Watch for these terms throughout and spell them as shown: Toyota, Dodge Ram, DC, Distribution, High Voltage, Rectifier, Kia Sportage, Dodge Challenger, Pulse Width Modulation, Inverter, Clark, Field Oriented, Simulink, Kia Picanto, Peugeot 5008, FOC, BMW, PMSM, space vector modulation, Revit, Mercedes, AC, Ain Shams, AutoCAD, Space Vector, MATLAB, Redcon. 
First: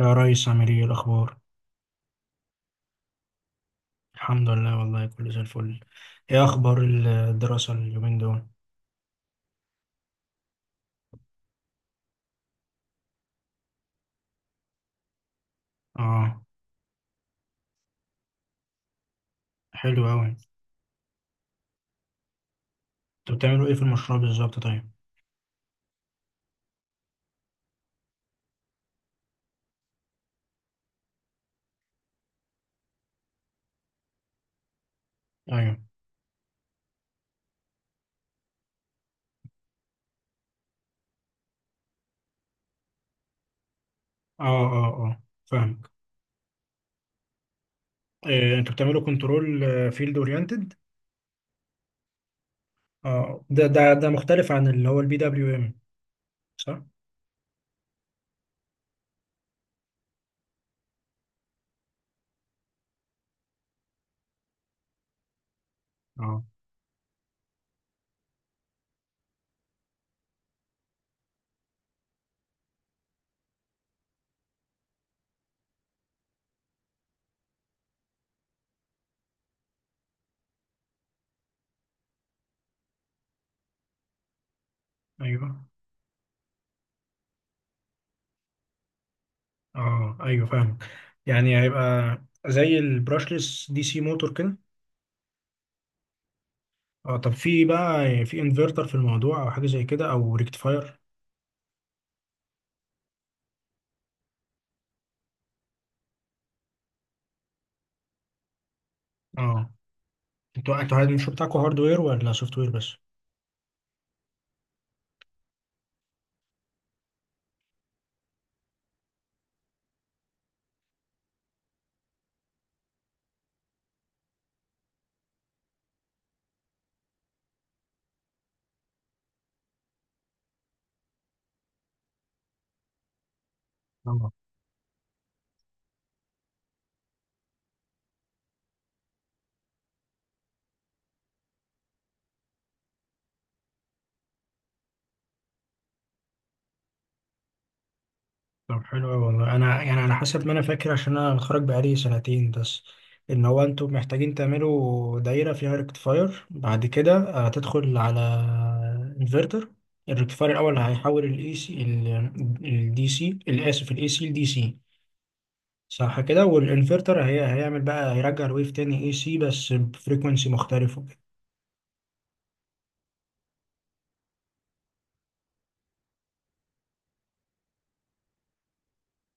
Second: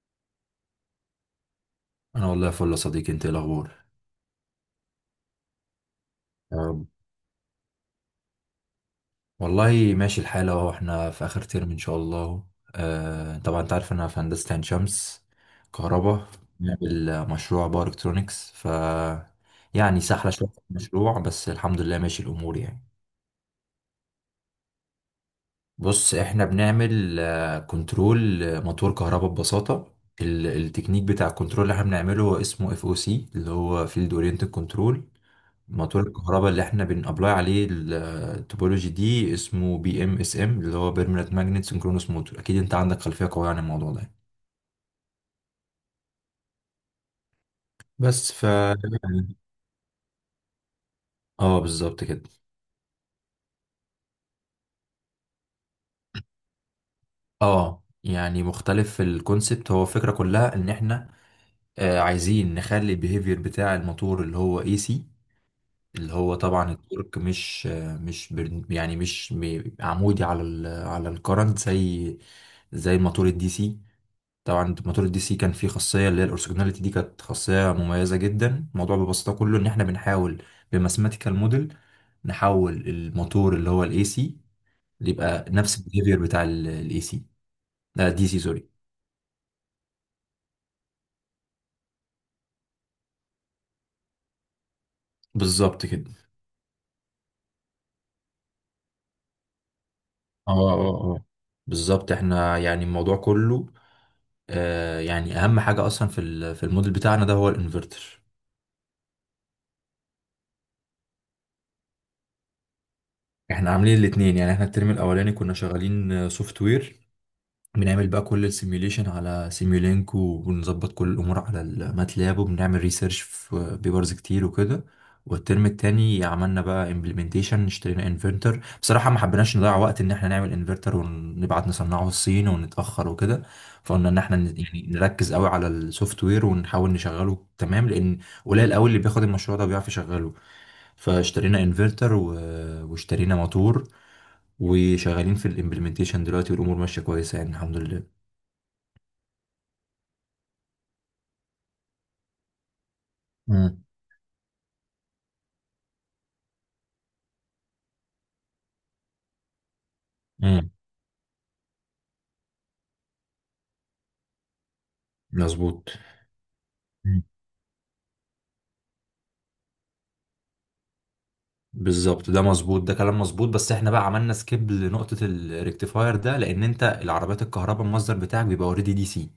يا ريس عامل ايه الاخبار؟ انا والله فل يا صديقي. انت إيه الاخبار؟ الحمد لله، والله كله زي الفل. ايه يا اخبار رب. الدراسه اليومين دول؟ والله ماشي الحال اهو، احنا في اخر ترم ان شاء الله. آه طبعا انت عارف انا في هندسه عين شمس، كهرباء. اه. بنعمل مشروع باور الكترونكس، ف يعني حلو قوي. سهله شويه في المشروع بس الحمد لله ماشي الامور يعني. انتوا بتعملوا ايه في المشروع بالظبط؟ طيب. بص احنا بنعمل كنترول موتور كهرباء ببساطه. التكنيك بتاع الكنترول اللي احنا بنعمله هو اسمه اف او سي، اللي هو فيلد اورينتد كنترول. ايوه. موتور الكهرباء اللي احنا بنابلاي عليه، التوبولوجي دي اسمه بي ام اس ام، اللي هو بيرمننت ماجنت سنكرونوس موتور. اكيد انت عندك خلفيه قويه عن الموضوع ده. اه، اه، اه، فاهمك. بس ف إيه، انتوا بتعملوا يعني- كنترول فيلد اورينتد؟ اه بالظبط كده. اه، ده مختلف عن اللي هو البي دبليو ام، صح؟ اه يعني مختلف في الكونسبت. هو الفكره كلها ان احنا عايزين نخلي البيهيفير بتاع الموتور اللي هو اي سي، اللي هو اه، طبعا التورك مش آه مش بر- يعني مش م- عمودي على على الكرنت، زي زي الموتور الدي سي. طبعا موتور الدي سي كان فيه خاصيه اللي هي الاورثوجوناليتي دي، كانت خاصيه مميزه جدا. الموضوع ببساطه كله ان احنا بنحاول بماثيماتيكال موديل نحول الموتور اللي هو الاي سي، اللي يبقى ايوه. نفس البيهيفير بتاع الاي سي، لا دي سي سوري. اه، ايوه، فاهمك. يعني هيبقى زي البراشلس دي سي موتور كده. بالظبط كده. اه، طب في بقى في انفرتر في الموضوع، او حاجه زي كده، او اه ريكتفاير؟ اه اه بالظبط. احنا يعني الموضوع كله يعني اهم حاجه اصلا في في الموديل بتاعنا ده هو الانفرتر. اه، انتوا الشغل بتاعكم هاردوير ولا سوفت وير بس؟ احنا عاملين الاثنين يعني. احنا الترم الاولاني كنا شغالين سوفت وير، بنعمل بقى كل السيميوليشن على سيميولينك، وبنظبط كل الامور على الماتلاب، وبنعمل ريسيرش في بيبرز كتير وكده. والترم التاني عملنا بقى امبلمنتيشن، اشترينا انفرتر. بصراحة ما حبيناش نضيع وقت ان احنا نعمل انفرتر ونبعت نصنعه الصين ونتأخر وكده. فقلنا ان اه، احنا نركز قوي على السوفت وير ونحاول نشغله تمام، لان قليل قوي اللي بياخد المشروع ده وبيعرف يشغله. فاشترينا انفرتر و... واشترينا موتور، وشغالين في الامبلمنتيشن دلوقتي، والامور ماشيه كويسه يعني الحمد لله. طب حلو أوي. والله انا يعني على حسب ما انا فاكر، عشان انا متخرج بقالي سنتين بس، ان هو مم. انتوا محتاجين تعملوا دايره فيها ريكتفاير بعد كده. تدخل على انفرتر. الريكتفاير امم. الاول هيحول الاي سي الدي سي، الاسف، الاي سي لدي سي، مظبوط. صح كده؟ مم. والانفرتر هي هيعمل بقى هيرجع الويف تاني اي سي بس بفريكونسي مختلفه. بالظبط ده مظبوط، ده كلام مظبوط. بس احنا بقى عملنا سكيب لنقطه الريكتيفاير ده، لان انت العربيات الكهرباء المصدر بتاعك بيبقى اوريدي دي سي،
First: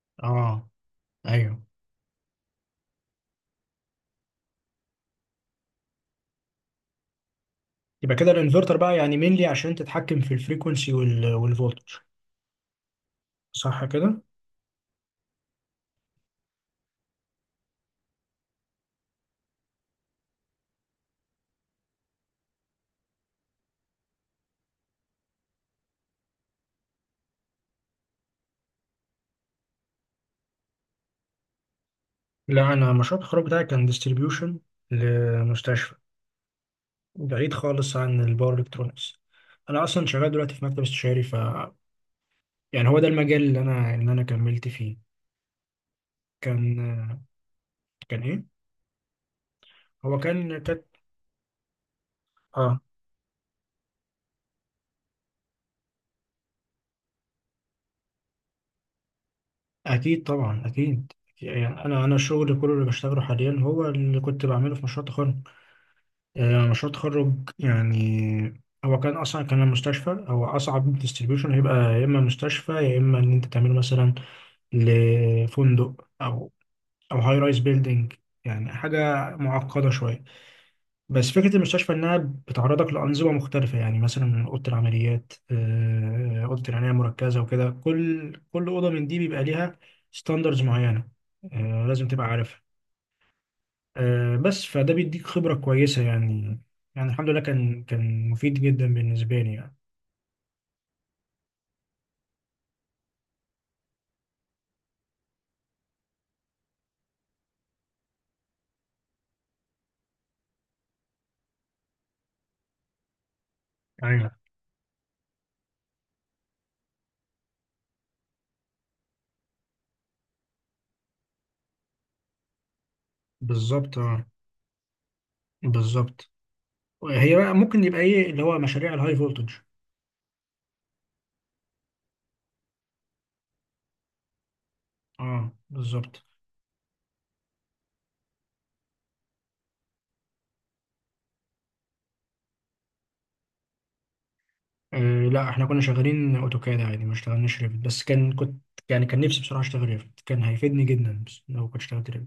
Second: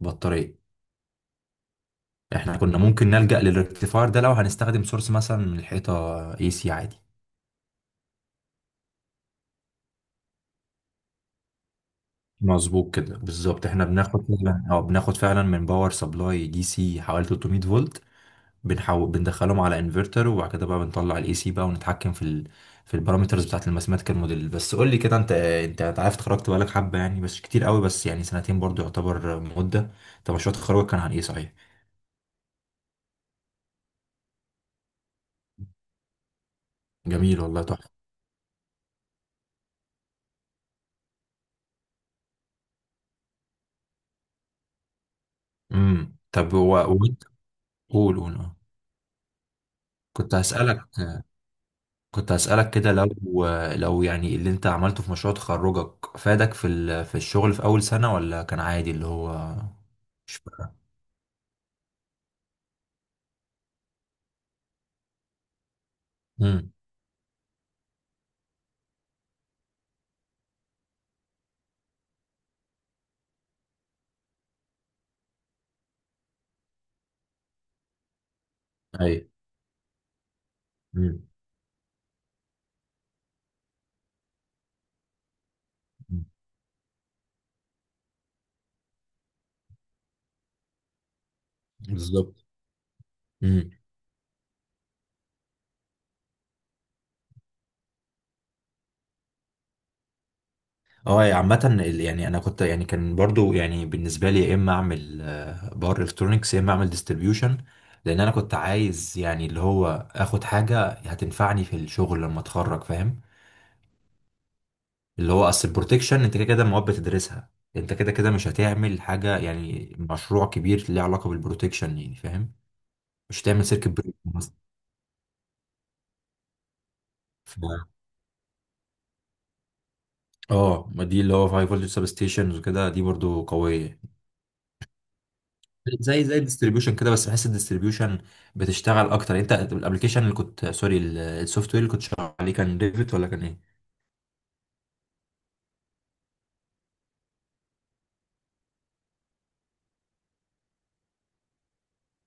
بطاريه. اه، ايوه. احنا كنا ممكن نلجأ للريكتيفاير ده لو هنستخدم سورس مثلا من الحيطه، اي سي عادي. يبقى كده الانفرتر بقى يعني مينلي عشان تتحكم في الفريكونسي والفولتج، مظبوط كده بالظبط. صح احنا كده؟ بناخد فعلا، من باور سبلاي دي سي حوالي 300 فولت. بندخلهم على انفرتر، وبعد كده بقى بنطلع الاي سي بقى ونتحكم في ال... في البارامترز بتاعت الماثيماتيكال موديل. بس قول لي كده، انت عارف اتخرجت بقالك حبه يعني، بس مش كتير قوي، بس يعني سنتين برضو يعتبر مده. طب مشروع تخرجك كان عن ايه صحيح؟ لا، انا مشروع التخرج بتاعي كان ديستريبيوشن لمستشفى، جميل بعيد والله، تحفه. خالص عن الباور الكترونكس. انا اصلا شغال دلوقتي في مكتب استشاري، ف يعني هو ده المجال اللي انا كملت فيه. امم. طب هو وانت كان قول كان قول ايه؟ اه. هو كنت كان، كانت. هسألك كنت هسألك اه، كده لو، لو يعني اللي انت عملته في مشروع تخرجك فادك في ال... في الشغل في اول سنه، ولا كان عادي اللي هو اكيد مش طبعا فارقة؟ اكيد. يعني انا الشغل كله اللي بشتغله حاليا هو اللي كنت بعمله في مشروع التخرج. امم. مشروع التخرج. يعني هو كان اصلا كان المستشفى هو اصعب ديستريبيوشن هيبقى، يا اما مستشفى، يا اما ان انت تعمله مثلا لفندق، او هاي رايز بيلدينج. يعني ايوه. حاجه معقده شويه. امم. بس فكره المستشفى انها بتعرضك لانظمه مختلفه، يعني مثلا اوضه العمليات، اوضه العنايه المركزه وكده. كل اوضه من دي بيبقى ليها ستاندرز معينه، لازم تبقى بالظبط. عارفها. امم. بس فده بيديك خبرة كويسة يعني. يعني الحمد لله، كان مفيد جدا بالنسبة لي يعني. اه يعني عامة يعني انا كنت يعني كان برضو يعني بالنسبة لي يا اما اعمل بار الكترونكس يا اما اعمل ديستريبيوشن، لان انا كنت عايز يعني اللي هو اخد حاجة هتنفعني في الشغل لما اتخرج، فاهم. ايوه، اللي هو اصل البروتكشن انت كده كده المواد بتدرسها، انت كده كده مش هتعمل حاجة يعني مشروع كبير ليه علاقة بالبروتكشن يعني، فاهم، مش هتعمل سيركت بالظبط. بريك اه، مثلا. بالظبط. هي بقى ف- ممكن يبقى ايه اللي هو مشاريع الهاي فولتج؟ اه ما دي اللي هو هاي فولتج سب ستيشنز وكده، دي برضو قوية اه، بالظبط. زي زي الديستريبيوشن كده. بس بحس الديستريبيوشن بتشتغل اكتر. انت الابلكيشن اللي كنت، سوري، السوفت وير اللي كنت شغال عليه كان ريفت ولا كان ايه؟ آه، لا، احنا كنا شغالين اوتوكاد عادي، ما اشتغلناش ريفت. بس كنت يعني كان نفسي بصراحة اشتغل ريفت، كان هيفيدني جدا بس لو كنت اشتغلت ريفت.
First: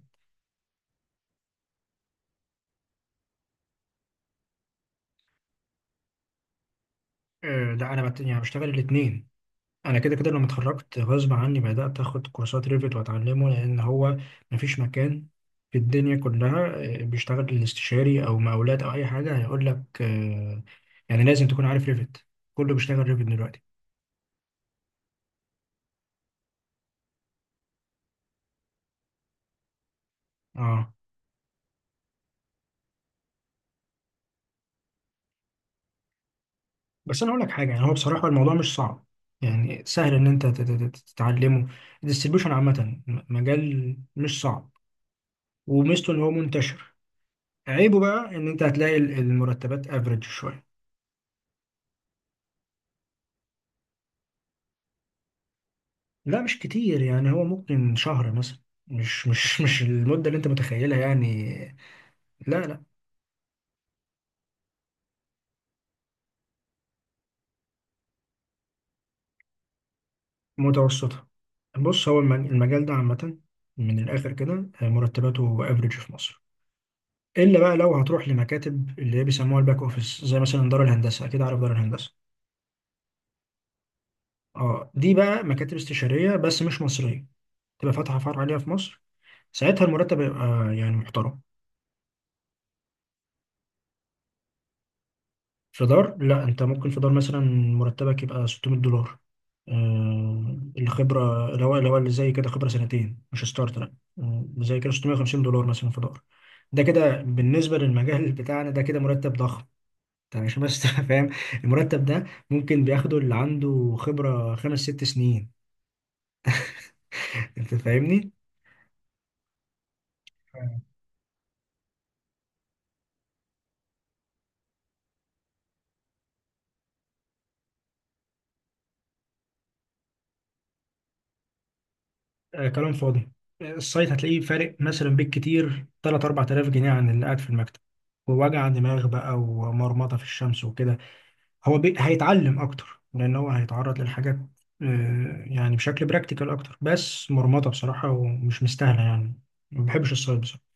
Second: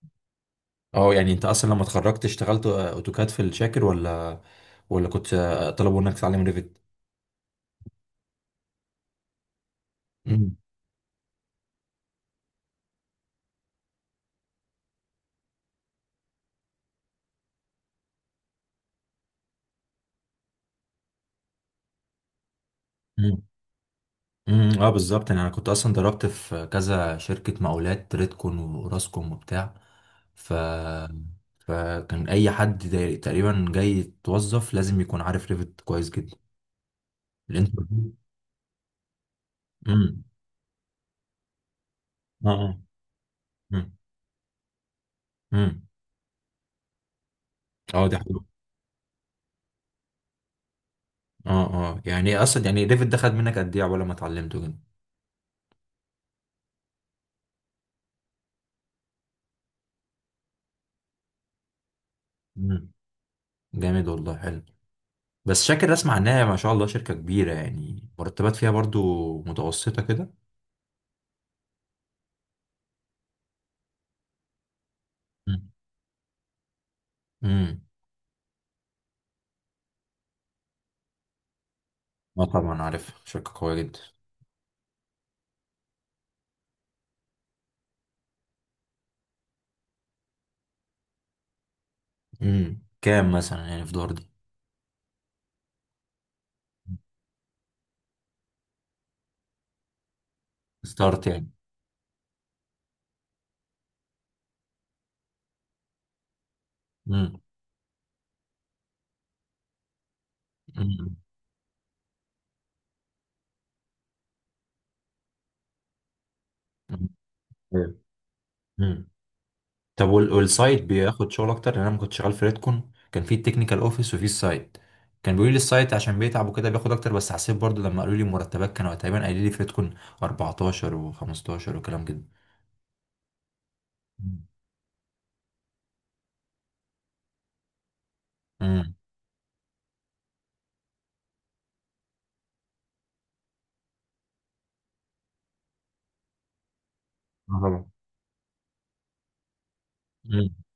اه يعني انت اصلا لما اتخرجت اشتغلت اوتوكاد في الشاكر، ولا كنت طلبوا انك تتعلم ريفت؟ آه، لا، انا يعني بشتغل الاثنين. انا كده كده لما امم. اتخرجت غصب عني بدات اخد كورسات ريفت واتعلمه، لان هو مفيش مكان في الدنيا كلها بيشتغل الاستشاري او مقاولات او اي حاجه هيقول لك، يعني لازم تكون عارف ريفت. كله بيشتغل ريفت امم. دلوقتي. أمم، اه بالظبط. يعني انا كنت اصلا ضربت في كذا شركة مقاولات، ريدكون وراسكوم وبتاع، ف اه، فكان اي حد تقريبا جاي يتوظف لازم يكون عارف ريفت كويس جدا. بس انا اقول لك حاجه، يعني هو الانترفيو. بصراحه الموضوع مش صعب، يعني سهل امم. ان انت تتعلمه. اه. الديستريبيوشن عامه آه. مجال مش صعب. امم. وميزته ان هو منتشر. عيبه اه دي بقى حلوه. ان انت هتلاقي المرتبات افريج شويه. اه اه يعني ايه اصلا، يعني ديفيد ده خد منك قد ايه عقبال ما اتعلمته كده؟ لا، مش كتير، يعني هو ممكن شهر مثلا، مش المدة اللي انت متخيلها يعني. لا، لا. امم. جامد والله، حلو. بس شاكر اسمع انها ما شاء الله شركه كبيره، يعني مرتبات فيها برضو متوسطه كده. متوسطة. بص هو المجال ده عامة، من الآخر كده امم. مرتباته افريج في مصر. إلا بقى امم. لو هتروح لمكاتب اللي هي بيسموها الباك أوفيس، زي مثلا دار الهندسة، أكيد عارف دار الهندسة. اه طبعا عارف، شركه قويه جدا. اه، دي بقى مكاتب استشارية بس مش مصرية، تبقى فاتحة فرع عليها في مصر. ساعتها المرتب يبقى يعني محترم. امم، كام مثلا يعني في دور دي؟ فدار، لا، انت ممكن فدار مثلا مرتبك يبقى 600 دولار. آه، ستارت الخبره يعني. الاول، الاول اللي زي كده خبره سنتين، مش ستارت، لا. زي كده 650 دولار مثلا فدار. ده كده امم. بالنسبه للمجال بتاعنا ده كده مرتب ضخم. يعني عشان بس تبقى فاهم. المرتب ده ممكن بياخده اللي عنده خبره خمس ست سنين، انت فاهمني؟ امم. طب والسايت بياخد شغل اكتر؟ لان انا لما كنت شغال في ريدكون كان في التكنيكال اوفيس وفي السايت، كان بيقولوا لي السايت عشان بيتعب وكده بياخد اكتر، بس حسيت برضو لما قالوا لي المرتبات كانوا تقريبا قايلين لي في ريدكون 14 و15 وكلام كده. آه، كلام فاضي. السايت هتلاقيه مم. فارق مثلا بالكتير 3 4000 جنيه عن اللي قاعد في المكتب، ووجع امم. دماغ بقى ومرمطه في الشمس وكده. هو هيتعلم اكتر، لان هو هيتعرض للحاجات، يعني بشكل براكتيكال اكتر. بس آه مرمطه طبعا. بصراحه ومش مستاهله يعني. ما بحبش الصيد امم. بصراحه.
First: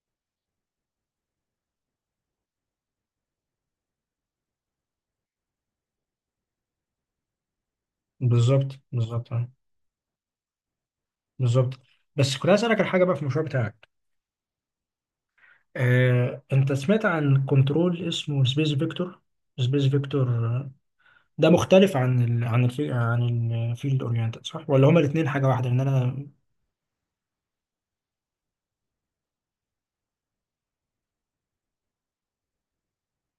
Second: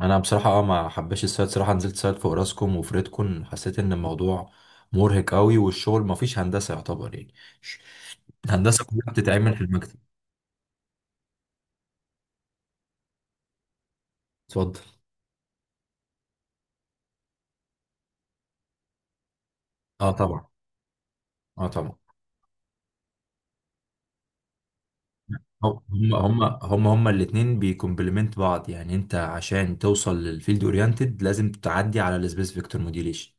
انا بصراحه اه ما حبيتش السايت صراحه، نزلت سايت في اوراسكوم وفي ريدكون حسيت ان الموضوع مرهق قوي، والشغل ما فيش هندسه يعتبر يعني. ش- بالظبط، الهندسه كلها بالظبط، بتتعمل في المكتب. بالظبط. بس كنت عايز اسالك على حاجه بقى في المشروع بتاعك. اتفضل. انت سمعت عن كنترول اسمه سبيس فيكتور، سبيس اه فيكتور؟ طبعا. ده اه مختلف طبعا، عن الفيلد اورينتد، صح، ولا هما الاثنين حاجه واحده؟ لان هم انا. هم هم هم الاثنين بيكمبلمنت بعض يعني. انت عشان توصل للفيلد اورينتد لازم تعدي على السبيس فيكتور موديوليشن.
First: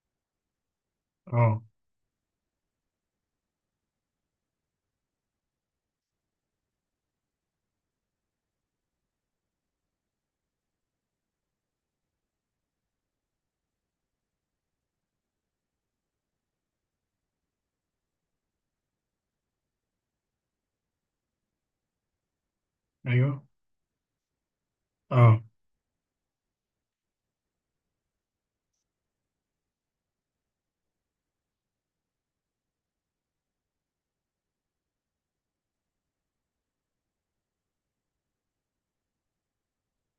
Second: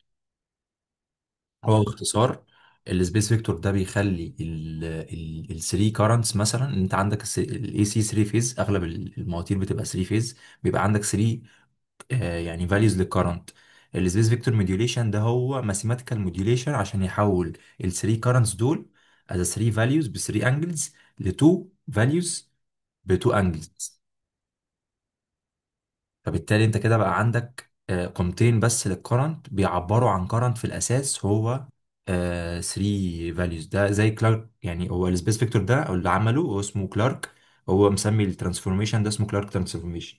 اه، هو باختصار السبيس فيكتور ده بيخلي ال 3 كارنتس، مثلا ان انت عندك الاي سي 3 فيز، اغلب المواتير بتبقى 3 فيز، بيبقى عندك 3 يعني values للكرنت. السبيس فيكتور موديوليشن ده هو ماثيماتيكال موديوليشن عشان يحول ال 3 currents دول as 3 values ب 3 angles ل 2 values ب ايوه. 2 angles. اه، فبالتالي انت كده بقى عندك قيمتين بس للكرنت بيعبروا عن current، في الاساس هو 3 values. ده زي كلارك يعني، هو السبيس فيكتور ده، اللي عمله هو اسمه كلارك. هو مسمي الترانسفورميشن ده اسمه كلارك ترانسفورميشن.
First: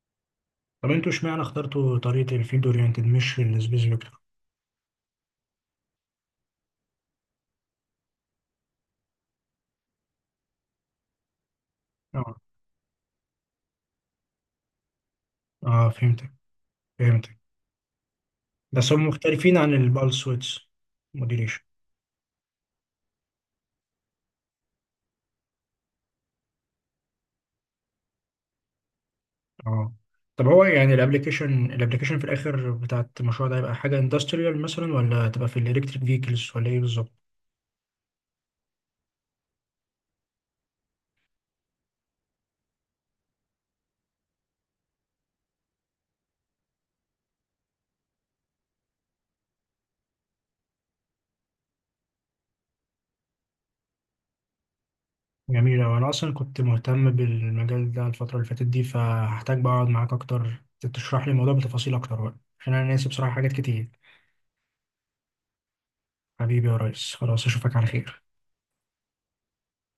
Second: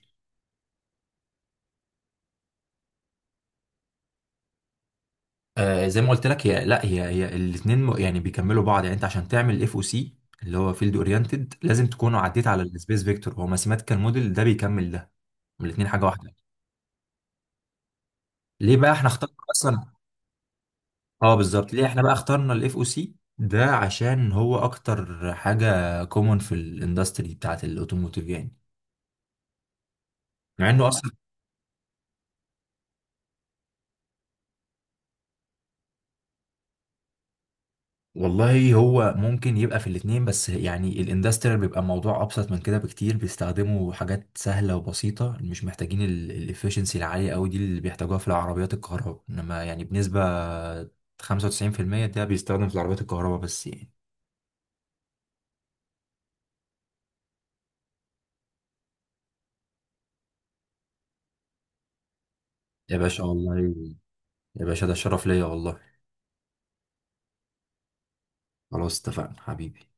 طب انتوا اشمعنى اخترتوا طريقه الفيلد اورينتد مش السبيس فيكتور؟ آه زي ما قلت لك، هي لا هي هي الاثنين يعني بيكملوا بعض. يعني انت عشان تعمل اف او سي اللي هو فيلد اورينتد لازم تكون عديت على السبيس فيكتور، هو ماثيماتيكال موديل ده بيكمل ده، اه، الاثنين حاجه فهمتك، واحده. فهمتك. ليه بس بقى هم احنا اخترنا مختلفين عن اصلا؟ البالس ويدز اه موديليشن. بالظبط، ليه احنا بقى اخترنا الاف او سي ده؟ عشان هو اكتر حاجه كومون في الاندستري بتاعت الاوتوموتيف يعني. اه، طب هو مع انه يعني اصلا، الابلكيشن في الاخر بتاعت المشروع ده هيبقى حاجه اندستريال مثلا ولا هتبقى في الالكتريك فيكلز ولا ايه بالظبط؟ والله هو ممكن يبقى في الاتنين، بس يعني الاندستريال بيبقى موضوع ابسط من كده بكتير، بيستخدموا حاجات سهله وبسيطه مش محتاجين الافشنسي العاليه قوي دي اللي بيحتاجوها في العربيات الكهرباء. انما يعني بنسبه 95% ده بيستخدم في العربيات الكهرباء بس يعني. جميل أوي. انا اصلا كنت مهتم بالمجال ده الفتره اللي فاتت دي، فهحتاج بقى اقعد معاك اكتر تشرح لي الموضوع بتفاصيل اكتر بقى، عشان انا يا ناسي باشا بصراحه حاجات والله، كتير. يا باشا ده شرف ليا والله. حبيبي يا ريس، خلاص اشوفك على خير. خلاص اتفقنا حبيبي.